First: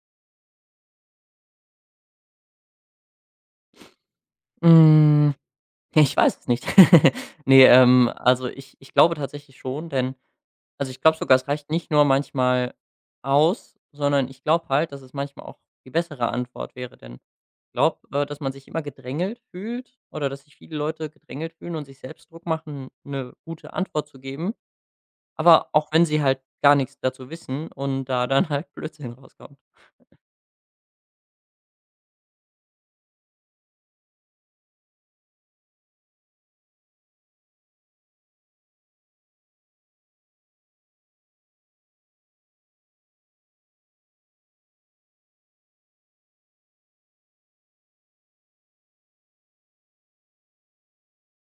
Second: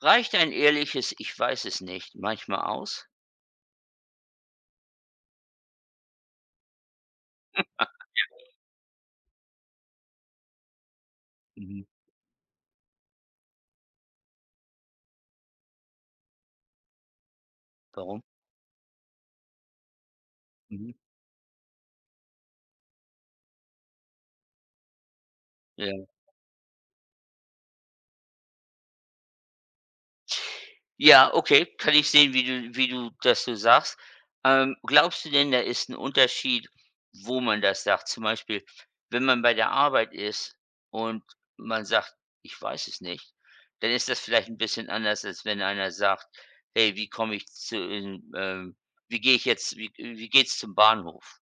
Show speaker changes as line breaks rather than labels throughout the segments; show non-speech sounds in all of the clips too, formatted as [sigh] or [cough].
Reicht ein ehrliches „Ich weiß es nicht" manchmal aus?
Hm, [laughs] ich weiß es nicht. [laughs] Ne, also ich glaube tatsächlich schon, denn also ich glaube sogar, es reicht
Mhm.
nicht nur manchmal aus, sondern ich glaube halt, dass es manchmal auch die bessere Antwort wäre, denn ich glaube,
Warum?
dass man sich immer gedrängelt fühlt oder dass sich viele
Mhm.
Leute gedrängelt fühlen und sich selbst Druck machen, eine gute Antwort zu geben, aber auch wenn
Ja.
sie halt gar nichts dazu wissen und da dann [laughs] halt Blödsinn rauskommt.
Ja, okay, kann ich sehen, wie du das so sagst. Glaubst du denn, da ist 'n Unterschied, wo man das sagt? Zum Beispiel, wenn man bei der Arbeit ist und man sagt: „Ich weiß es nicht", dann ist das vielleicht 'n bisschen anders, als wenn einer sagt: „Hey, wie komme ich zu in wie gehe ich jetzt wie geht's zum Bahnhof?"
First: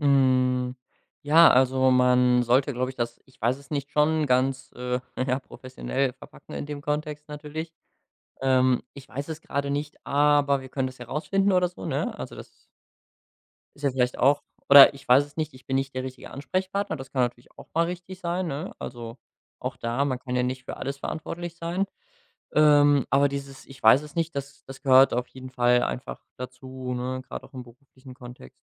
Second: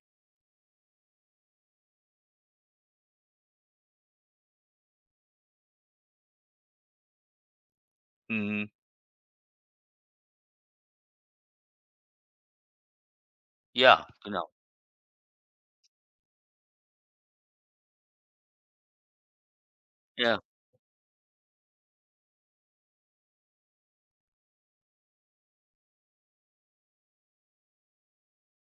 Hm, ja, also man sollte, glaube ich, das ich weiß es nicht, schon ganz, [laughs] ja, professionell verpacken in dem Kontext natürlich.
Mhm.
Ich weiß es gerade nicht, aber wir können das herausfinden oder so, ne? Also, das ist ja
Ja,
vielleicht auch
genau.
oder ich weiß es nicht, ich bin nicht der richtige Ansprechpartner, das kann natürlich auch mal richtig sein, ne? Also, auch da, man kann
Ja.
ja nicht für alles verantwortlich sein. Aber dieses „Ich weiß es nicht“, das gehört auf jeden Fall einfach dazu, ne, grad auch im beruflichen Kontext.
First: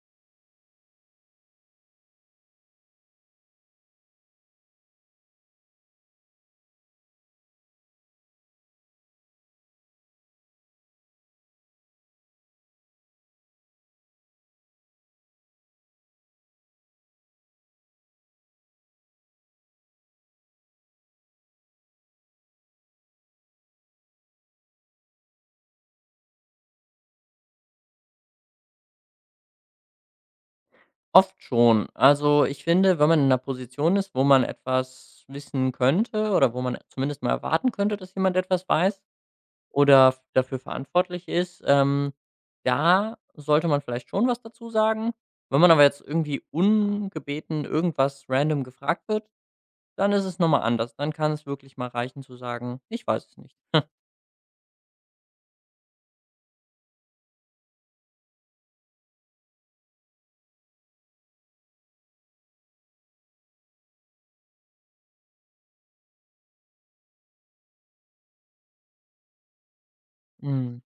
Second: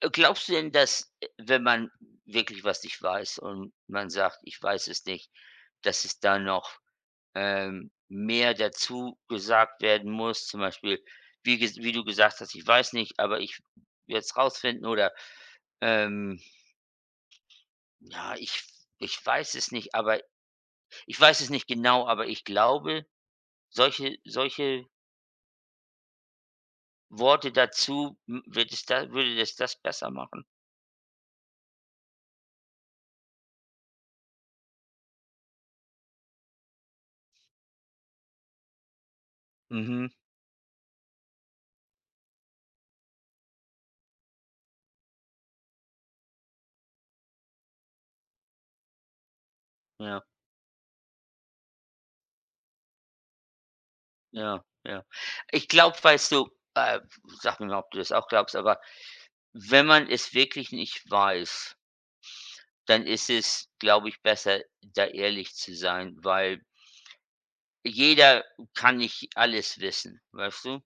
Glaubst du denn, dass, wenn man wirklich was nicht weiß und man sagt: „Ich weiß es nicht", dass es da noch, mehr dazu gesagt werden muss? Zum Beispiel, wie du gesagt hast: „Ich weiß nicht, aber ich werde es rausfinden" oder, ähm, ja: „Ich weiß es nicht, aber ich weiß es nicht genau, aber ich glaube", solche Worte dazu, hm, wird es da würde es das besser machen?
Oft schon. Also, ich finde, wenn man in einer Position ist, wo man etwas wissen könnte oder wo man zumindest mal erwarten könnte, dass jemand etwas weiß oder
Mhm,
f dafür verantwortlich ist, da sollte man vielleicht schon was dazu sagen. Wenn man aber jetzt irgendwie ungebeten irgendwas random gefragt wird, dann
ja.
ist es nochmal anders. Dann kann es wirklich mal reichen zu sagen: „Ich weiß es nicht.“
Ja, ja. Ich glaube, weißt du äh, sag mir mal, ob du das auch glaubst, aber wenn man es wirklich nicht weiß, dann ist es, glaube ich, besser, da ehrlich zu sein, weil jeder kann nicht alles wissen, weißt
Mhm.
du?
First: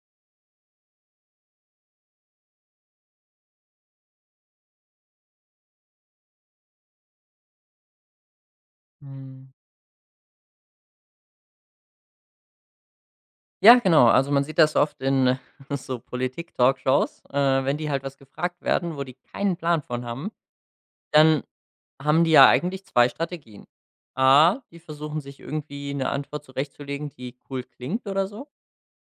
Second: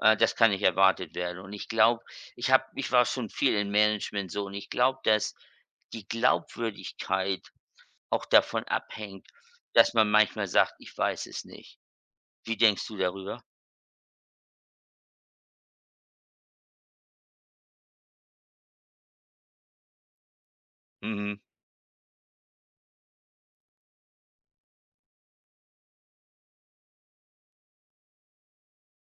Das kann nicht erwartet werden. Und ich glaube, ich war schon viel im Management so und ich glaube, dass die Glaubwürdigkeit auch davon abhängt,
Mhm.
dass man manchmal sagt: „Ich weiß es nicht." Wie denkst du darüber?
Ja, genau. Also, man sieht das oft in [laughs] so Politik-Talkshows, wenn die halt was gefragt werden, wo die keinen Plan von haben,
Mhm.
dann haben die ja eigentlich 2 Strategien. A, die versuchen sich irgendwie eine Antwort zurechtzulegen, die cool klingt oder so.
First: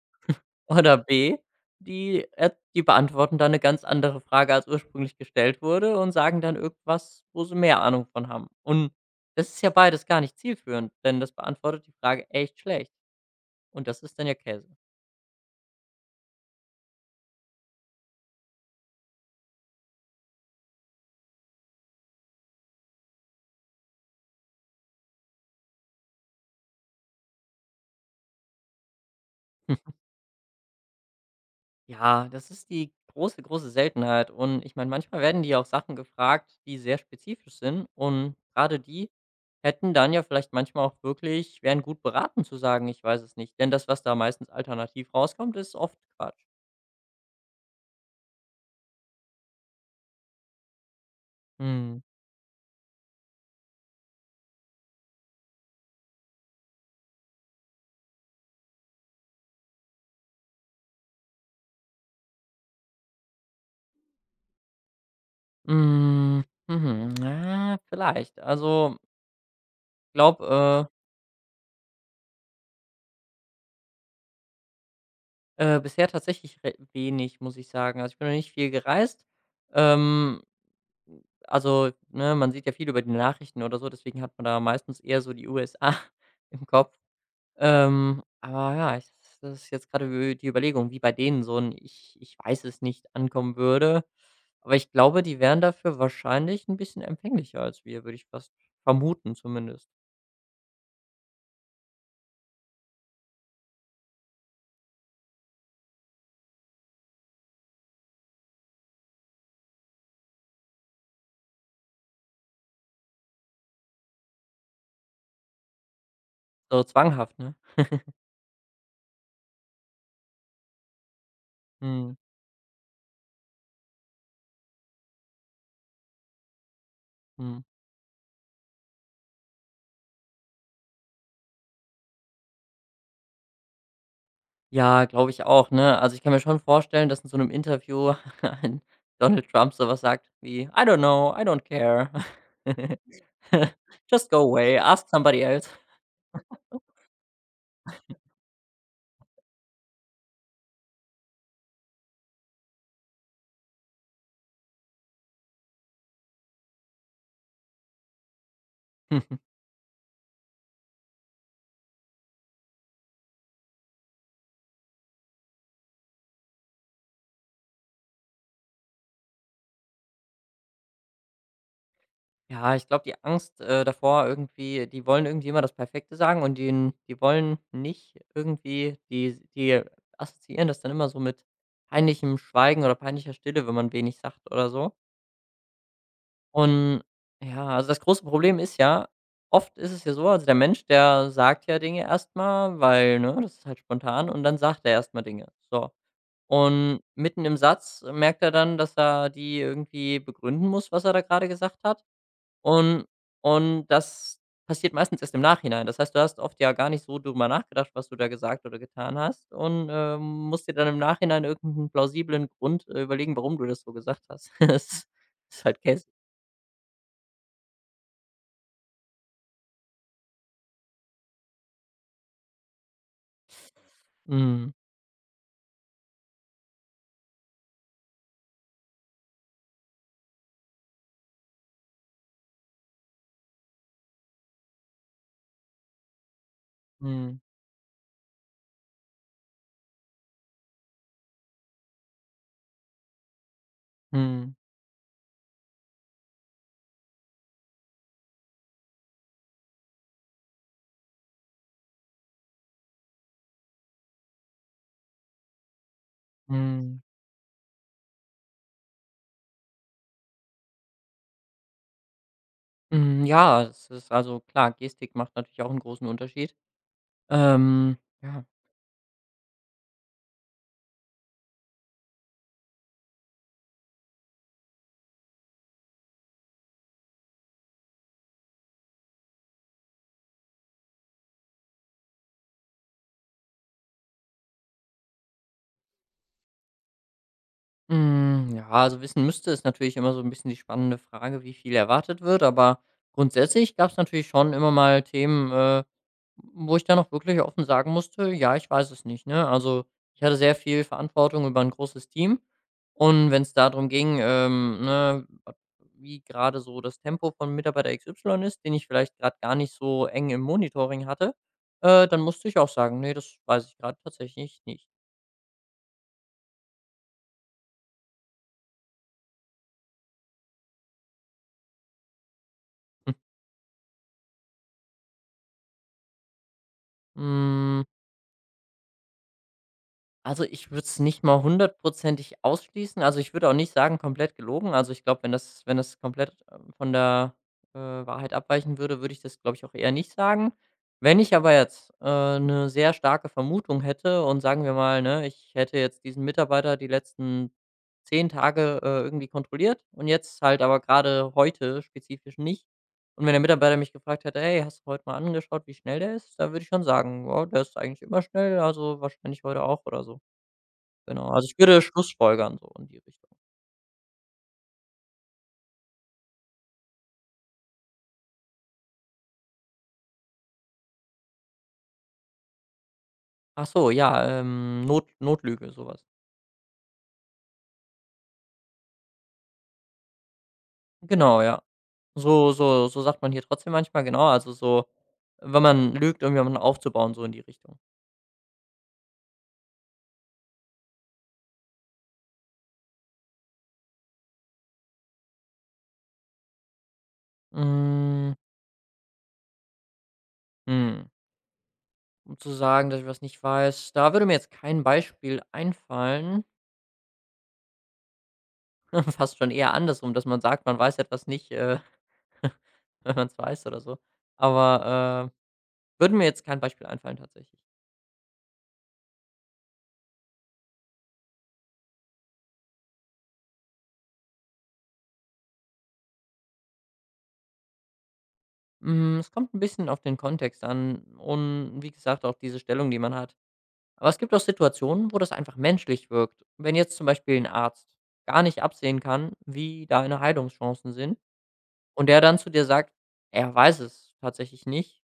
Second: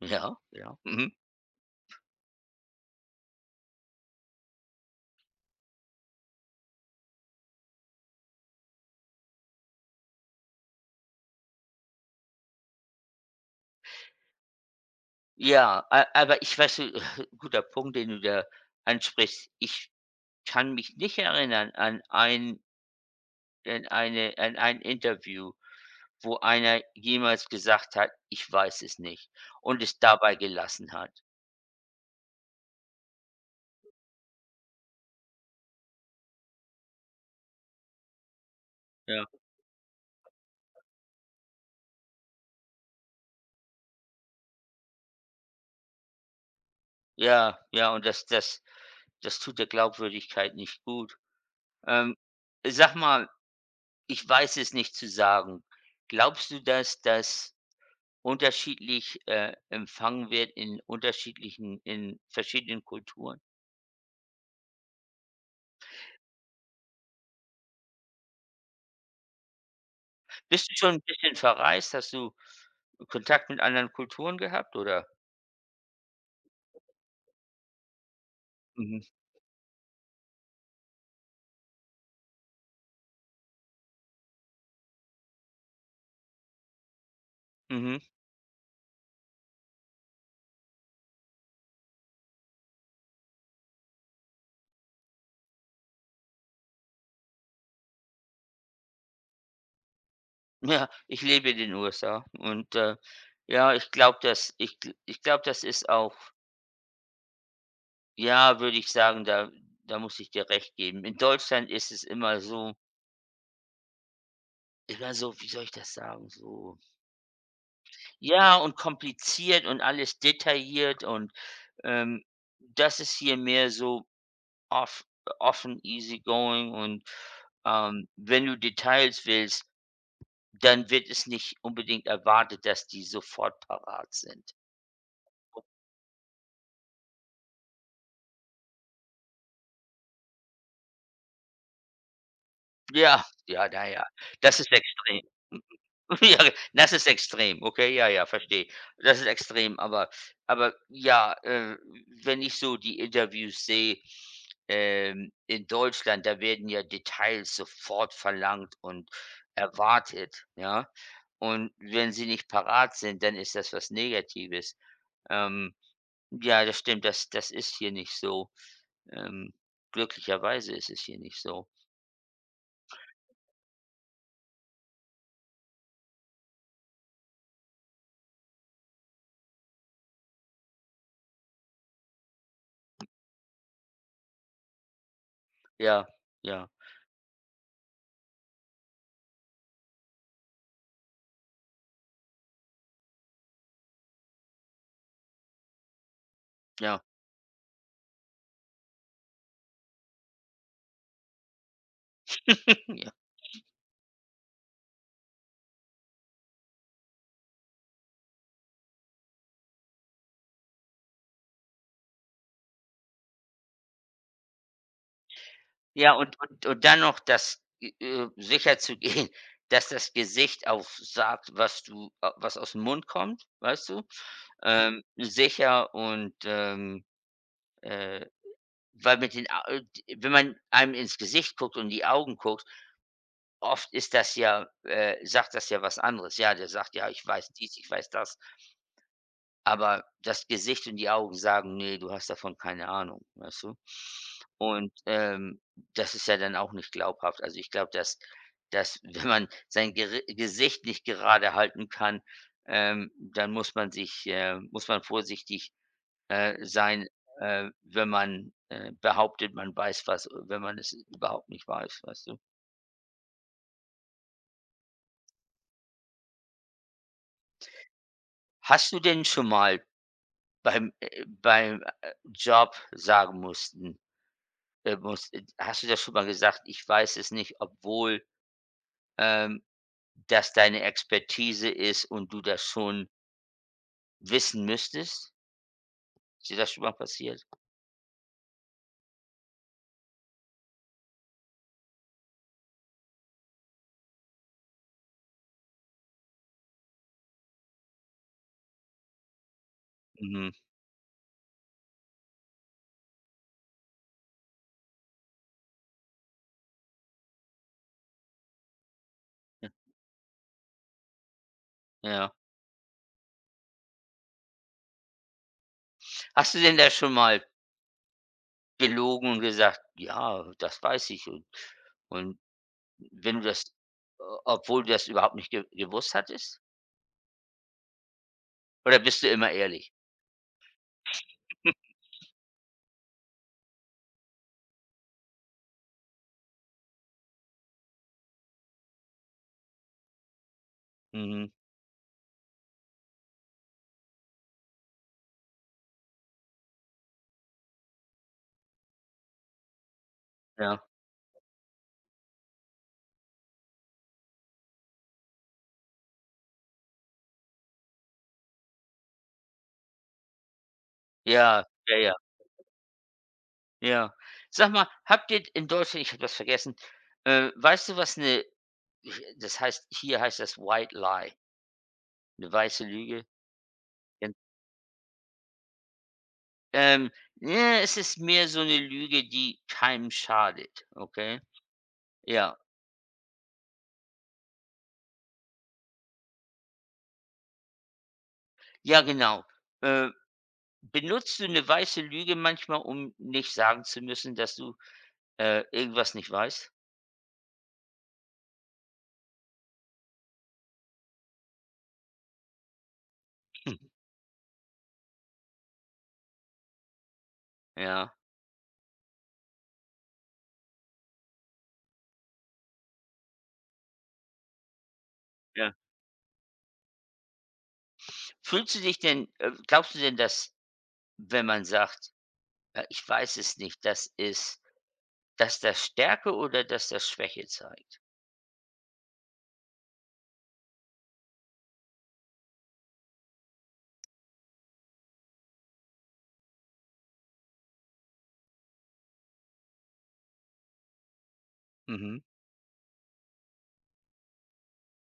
Ja, ja.
[laughs] Oder
Mhm.
B, die beantworten dann eine ganz andere Frage, als ursprünglich gestellt wurde und sagen dann irgendwas, wo sie mehr Ahnung von haben. Und das ist ja beides gar nicht zielführend, denn das beantwortet die Frage echt schlecht und das ist dann ja Käse.
Ja, a aber ich weiß du, [laughs] guter Punkt, den du da ansprichst. Ich kann mich nicht erinnern an ein an eine an ein Interview, wo einer jemals gesagt hat: „Ich weiß es nicht" und es dabei gelassen hat.
Ja, das ist die große, große Seltenheit. Und ich meine, manchmal werden die auch Sachen gefragt, die sehr spezifisch sind. Und gerade die
Ja.
hätten dann ja vielleicht manchmal auch wirklich, wären gut beraten zu sagen, ich weiß es nicht. Denn das, was da meistens alternativ rauskommt, ist oft Quatsch.
Ja, ja, und das tut der Glaubwürdigkeit nicht gut.
Hm.
Ähm, sag mal, „Ich weiß es nicht" zu sagen, glaubst du, dass das unterschiedlich, empfangen wird in unterschiedlichen in verschiedenen Kulturen?
Mm, mhm. Ja, vielleicht. Also, glaube,
Bist du schon 'n bisschen verreist? Hast du Kontakt mit anderen Kulturen gehabt, oder?
bisher tatsächlich wenig, muss ich sagen. Also, ich bin noch nicht viel
Mhm,
gereist. Ähm, Also, ne, man sieht ja viel über die Nachrichten oder so, deswegen hat man da meistens eher so die USA [laughs] im Kopf.
mhm.
Aber ja, ich das ist jetzt gerade ü die Überlegung, wie bei denen so 'n „Ich weiß es nicht“ ankommen würde. Aber ich glaube, die wären dafür wahrscheinlich ein bisschen empfänglicher als wir, würde ich fast vermuten zumindest.
[laughs] Ja, ich lebe in den USA und, ja, ich glaube, dass ich gl ich glaube, das ist auch ja, würde ich sagen, da muss ich dir recht geben. In Deutschland ist es immer so, wie soll ich das sagen, so
So zwanghaft, ne?
ja, und kompliziert und alles detailliert und,
Mhm,
ähm, das ist hier mehr so off offen, easy going und,
mhm.
wenn du Details willst, dann wird es nicht unbedingt erwartet, dass die sofort parat sind.
Ja, glaube ich auch, ne? Also, ich kann mir schon vorstellen, dass in so einem Interview [laughs] ein Donald Trump so was sagt wie: „I don't know, I don't care.“ [laughs]
Ja, ja,
[laughs]
naja,
Just go
das ist
away, ask
extrem.
somebody else.
[laughs] Ja, das ist extrem, okay, ja, ja, verstehe. Das ist extrem, aber ja, wenn ich so die Interviews sehe, in Deutschland, da werden ja Details sofort verlangt und
[laughs]
erwartet, ja? Und wenn sie nicht parat sind, dann ist das was Negatives. Ähm, ja, das stimmt, das ist hier nicht so. Ähm, glücklicherweise ist es hier nicht so.
Ja, ich glaube, die Angst, davor irgendwie die wollen irgendwie immer das Perfekte sagen und die wollen nicht irgendwie die assoziieren das dann immer so mit peinlichem Schweigen oder peinlicher Stille, wenn man wenig sagt oder so.
Ja, ja,
Und ja, also das große Problem ist ja, oft ist es ja so, also der Mensch, der sagt ja Dinge erstmal, weil, ne, das ist halt spontan und dann sagt er erstmal Dinge. So. Und
ja,
mitten im Satz merkt er dann, dass er die irgendwie begründen muss, was er da gerade gesagt hat.
[laughs]
Und
ja.
und das passiert meistens erst im Nachhinein. Das heißt, du hast oft ja gar nicht so drüber nachgedacht, was du da gesagt oder getan hast und, musst dir dann im Nachhinein irgendeinen plausiblen Grund, überlegen, warum du das so gesagt hast. [laughs] Es ist halt Käse.
Ja, und dann noch das, sicher zu gehen, [laughs] dass das Gesicht auch sagt, was du a was aus dem Mund kommt, weißt du?
Mhm.
Sicher und, äh weil mit den Au d wenn man einem ins Gesicht guckt und die Augen guckt, oft ist das ja sagt das ja was anderes. Ja, der sagt: „Ja, ich
Mhm.
weiß dies, ich weiß das." Aber das Gesicht und die Augen sagen: „Nee, du hast davon keine Ahnung", weißt du?
Mhm.
Und, das ist ja dann auch nicht glaubhaft. Also, ich glaube, dass [laughs] wenn man sein Geri Gesicht nicht gerade halten kann, dann muss man vorsichtig,
Mhm.
sein, wenn man, behauptet, man weiß was, wenn man es überhaupt nicht weiß, weißt du?
Mhm. Ja, es ist also klar, Gestik macht natürlich auch einen großen Unterschied. Ähm, ja.
Hast du denn schon mal beim, Job sagen mussten? Muss Hast du das schon mal gesagt: „Ich weiß es nicht", obwohl, ähm, das deine Expertise ist und du das schon wissen müsstest? Ist dir das schon mal passiert?
Hm, ja, also wissen müsste ist natürlich immer so ein bisschen die spannende Frage, wie viel erwartet wird, aber grundsätzlich gab es natürlich schon immer mal Themen, wo ich dann auch wirklich offen sagen musste: „Ja, ich weiß es nicht“, ne? Also, ich hatte
Mhm,
sehr viel Verantwortung über ein großes Team und wenn es darum ging, ne, wie gerade so das Tempo von Mitarbeiter XY ist, den ich vielleicht gerade gar nicht so eng im Monitoring hatte, dann
ja.
musste ich auch sagen: „Ne, das weiß ich gerade tatsächlich nicht.“
Hast du denn da schon mal belogen und gesagt: „Ja, das weiß ich" und
[laughs]
wenn du das o obwohl du das überhaupt nicht ge gewusst hattest?
Hm.
Oder bist du immer ehrlich?
Also, ich würde es nicht mal hundertprozentig ausschließen. Also, ich würde auch nicht sagen, komplett gelogen. Also, ich glaube, wenn das komplett, von der, Wahrheit abweichen würde, würde ich das, glaube ich, auch eher nicht sagen. Wenn ich
Mhm,
aber jetzt, 'ne sehr starke Vermutung hätte und sagen wir mal, ne, ich hätte jetzt diesen Mitarbeiter die letzten 10 Tage, irgendwie kontrolliert und jetzt halt aber
ja.
gerade heute spezifisch nicht. Und wenn der Mitarbeiter mich gefragt hätte: „Hey, hast du heute mal angeschaut, wie schnell der ist?“ Dann würde ich schon sagen: „Ja, der ist eigentlich immer schnell, also wahrscheinlich heute auch“ oder so. Genau, also, ich
Ja,
würde
ja, ja,
schlussfolgern so in die Richtung.
ja. Sag mal, habt ihr in Deutschland, ich habe das vergessen, weißt du, was eine Ich das heißt hier heißt das White Lie, eine weiße Lüge.
Ach so,
Gen
ja, Not Notlüge, sowas.
ähm, ne, es ist mehr so eine Lüge, die keinem schadet, okay?
Genau, ja. So
Ja,
so so sagt man hier trotzdem manchmal, genau, also, so, wenn man lügt, um jemanden aufzubauen, so in die Richtung.
ja, genau. Äh, benutzt du eine weiße Lüge manchmal, um nicht sagen zu müssen, dass du, irgendwas nicht weißt?
Hm, hm, um zu sagen, dass ich was nicht weiß, da würde mir jetzt kein Beispiel einfallen.
Ja,
[laughs] Fast schon eher andersrum, dass man sagt, man weiß etwas nicht, [laughs] wenn man's weiß oder so. Aber,
ja.
würde mir jetzt kein Beispiel einfallen tatsächlich.
Fühlst du dich denn glaubst du denn, dass wenn man sagt: ich weiß es nicht", dass das Stärke oder dass das Schwäche zeigt?
Hm, es kommt ein bisschen auf den Kontext an und wie gesagt, auch diese Stellung, die man hat. Aber es gibt auch Situationen, wo das einfach menschlich wirkt. Wenn jetzt zum Beispiel ein Arzt gar nicht absehen kann, wie deine Heilungschancen sind und der
Mhm.
dann zu dir sagt, er weiß es tatsächlich nicht,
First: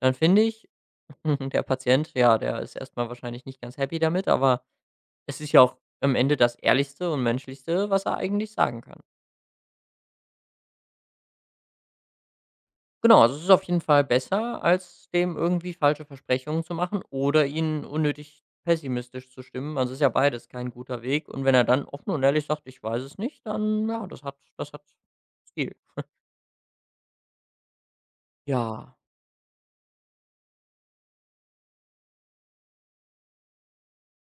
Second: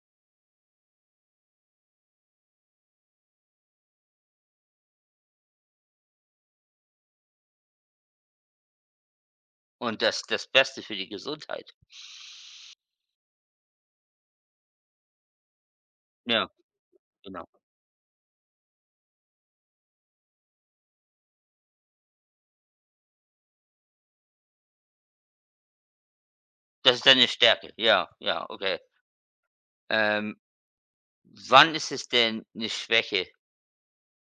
dann finde ich, [laughs] der Patient, ja, der ist erst mal wahrscheinlich nicht ganz happy damit, aber es ist ja auch am Ende das Ehrlichste und Menschlichste, was er eigentlich sagen kann.
Und das Beste für die Gesundheit.
Genau, also es ist auf jeden Fall besser, als dem irgendwie falsche
Ja,
Versprechungen zu machen
genau.
oder ihn unnötig pessimistisch zu stimmen. Also ist ja beides kein guter Weg. Und wenn er dann offen und ehrlich sagt, ich weiß es nicht, dann ja, das hat Stil.
Das ist deine Stärke. Ja, ja, okay.
Ja.
Ähm, wann ist es denn eine Schwäche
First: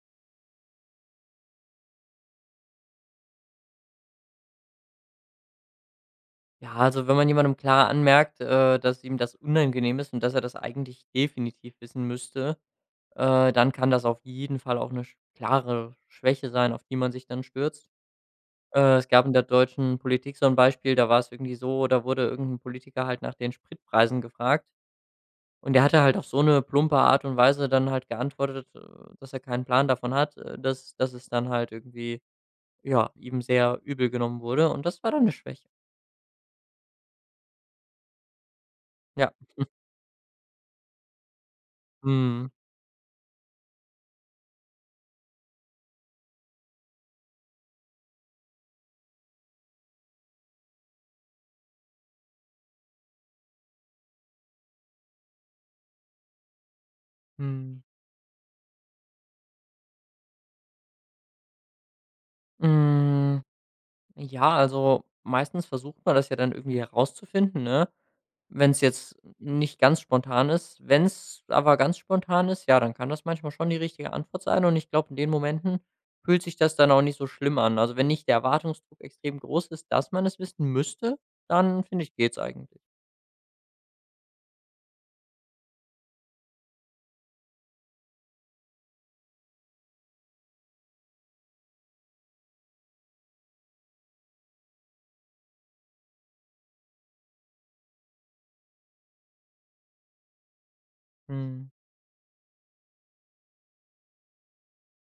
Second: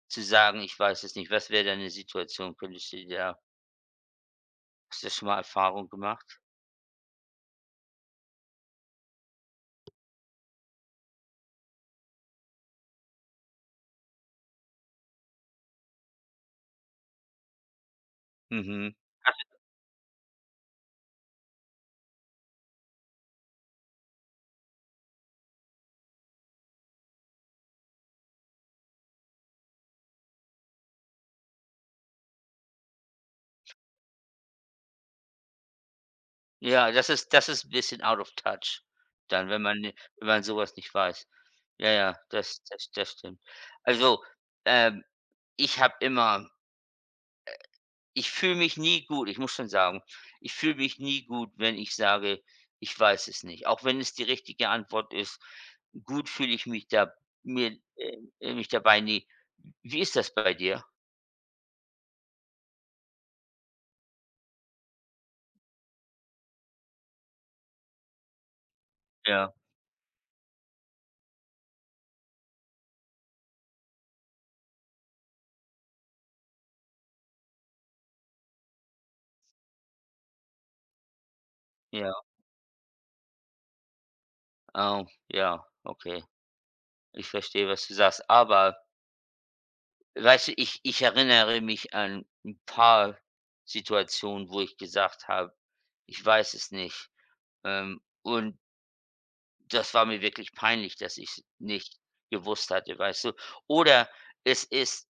zu sagen: „Ich weiß es nicht"? Was wäre da 'ne Situation? Könntest du da, hast du da schon mal Erfahrung gemacht?
Ja, also wenn man jemandem klar anmerkt, dass ihm das unangenehm ist und dass er das eigentlich definitiv wissen müsste, dann kann das auf jeden Fall auch eine klare Schwäche sein, auf die man sich dann stürzt.
Mhm.
Es gab in der deutschen Politik so ein Beispiel, da war es irgendwie so, da wurde irgendein Politiker halt nach den Spritpreisen gefragt und der hatte halt auf so eine plumpe Art und Weise dann halt geantwortet, dass er keinen Plan davon hat, dass es dann halt irgendwie, ja, ihm sehr übel genommen wurde und das war dann eine Schwäche.
Ja, das ist, das ist ein bisschen out of touch
Ja.
dann, wenn man wenn man sowas nicht weiß. Ja, ja,
Mhm.
das stimmt. Also, ähm, ich habe immer, ich fühle mich nie gut, ich muss schon sagen, ich fühle mich nie gut, wenn ich sage: „Ich weiß es nicht", auch wenn es die richtige Antwort ist. Gut fühle ich mich da mir
Mhm.
mich dabei nie. Wie ist das bei dir?
Hm, ja, also meistens versucht man das ja dann irgendwie herauszufinden, ne? Wenn es jetzt
Ja,
nicht ganz spontan ist. Wenn es aber ganz spontan ist, ja, dann kann das manchmal schon die richtige Antwort sein und ich glaube, in den Momenten fühlt sich das dann auch nicht so schlimm an. Also, wenn nicht der Erwartungsdruck extrem groß ist, dass man es wissen müsste, dann finde
ja,
ich, geht's eigentlich.
oh, ja, okay. Ich verstehe, was du sagst. Aber weißt du, ich erinnere mich an ein paar Situationen, wo ich gesagt habe: „Ich weiß es nicht." Und das war mir wirklich peinlich, dass ich's
Mhm.
nicht gewusst hatte, weißt du? Oder es ist,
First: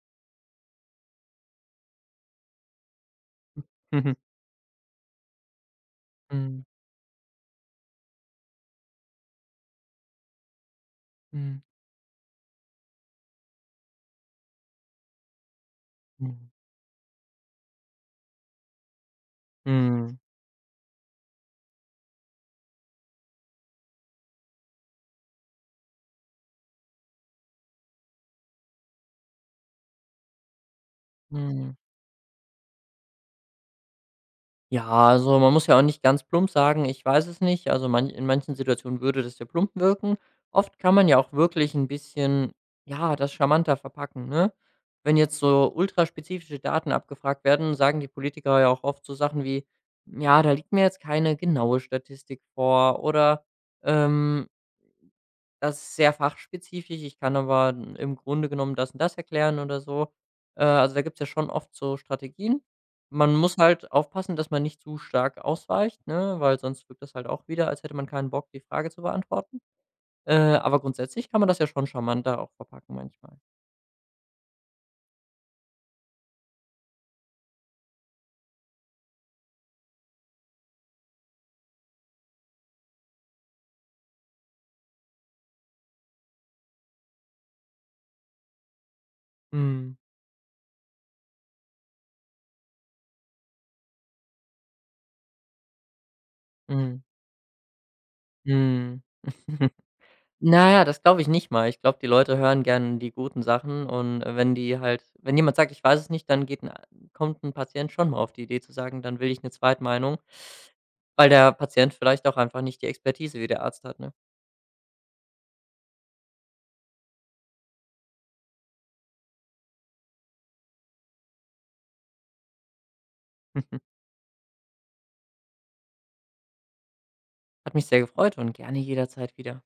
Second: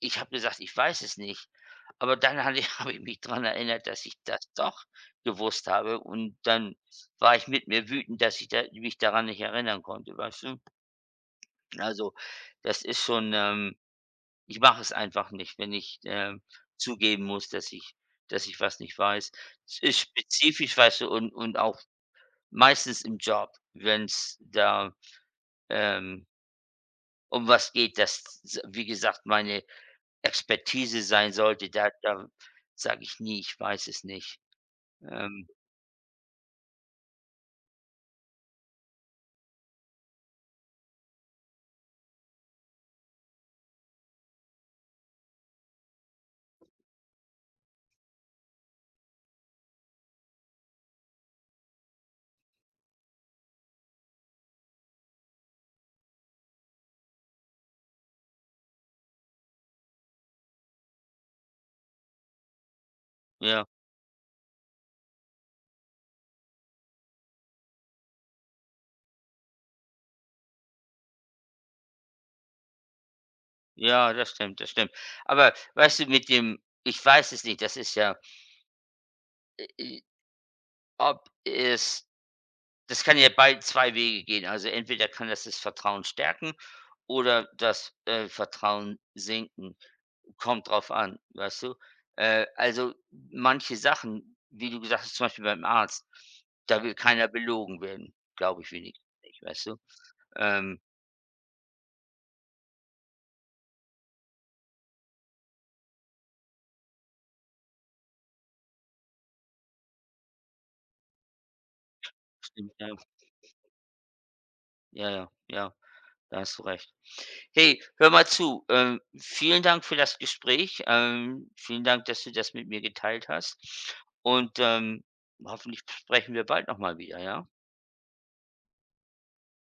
ich habe gesagt: „Ich weiß es nicht." Aber dann hatte ich [laughs] habe ich mich dran erinnert, dass
Mhm.
ich das doch gewusst habe und
Mhm.
dann war ich mit mir wütend, dass ich da mich daran nicht erinnern konnte, weißt du?
Mhm.
Also, das ist schon, ähm, ich mache es einfach nicht, wenn ich,
Mhm.
zugeben muss, dass ich was nicht weiß. Es ist
Mhm.
spezifisch, weißt du, und auch meistens im Job, wenn es da, ähm, um was geht, dass, wie gesagt, meine Expertise sein sollte, da
[laughs]
da sage ich nie: „Ich weiß es nicht."
Ja, also
Ähm,
man muss ja auch nicht ganz plump sagen, ich weiß es nicht. Also man in manchen Situationen würde das ja plump wirken. Oft kann man ja auch wirklich ein bisschen, ja, das charmanter verpacken, ne? Wenn jetzt so ultraspezifische Daten abgefragt werden, sagen die Politiker ja auch oft so Sachen wie: „Ja, da liegt mir jetzt keine genaue Statistik vor“ oder, ähm das ist sehr fachspezifisch. Ich kann aber im Grunde genommen das und das erklären oder so. Also, da gibt es ja schon oft so Strategien. Man muss
ja,
halt aufpassen, dass man nicht zu stark ausweicht, ne, weil sonst wirkt das halt auch wieder, als hätte man keinen Bock, die Frage zu beantworten. Aber grundsätzlich kann man das ja schon charmanter auch verpacken manchmal.
ja, das stimmt, das stimmt. Aber weißt du, mit dem „Ich weiß es nicht", das ist ja, äh, ob es das kann ja bald 2 Wege gehen. Also, entweder kann das das Vertrauen stärken oder das, Vertrauen sinken.
Mhm.
Kommt drauf an, weißt du? Äh, also, manche Sachen, wie du gesagt hast, zum Beispiel beim Arzt, da will
Mhm.
keiner belogen werden, glaube ich
Mhm.
wenigstens nicht, weißt du?
[laughs] Na
Ähm.
ja, das glaube ich nicht mal. Ich glaube, die Leute hören gerne die guten Sachen und, wenn die halt wenn jemand sagt: „Ich weiß es nicht“, dann geht ein a kommt ein Patient schon mal auf die Idee zu sagen: „Dann will ich 'ne Zweitmeinung“, weil der Patient vielleicht auch einfach
Stimmt,
nicht die
ja.
Expertise wie der Arzt hat, ne?
Ja, ja, ja, da hast du recht. Hey, hör mal zu, vielen Dank für das Gespräch. Vielen Dank, dass du das mit mir geteilt hast
[laughs]
und, hoffentlich sprechen wir bald noch mal wieder, ja?
Hat mich sehr gefreut und gerne jederzeit wieder.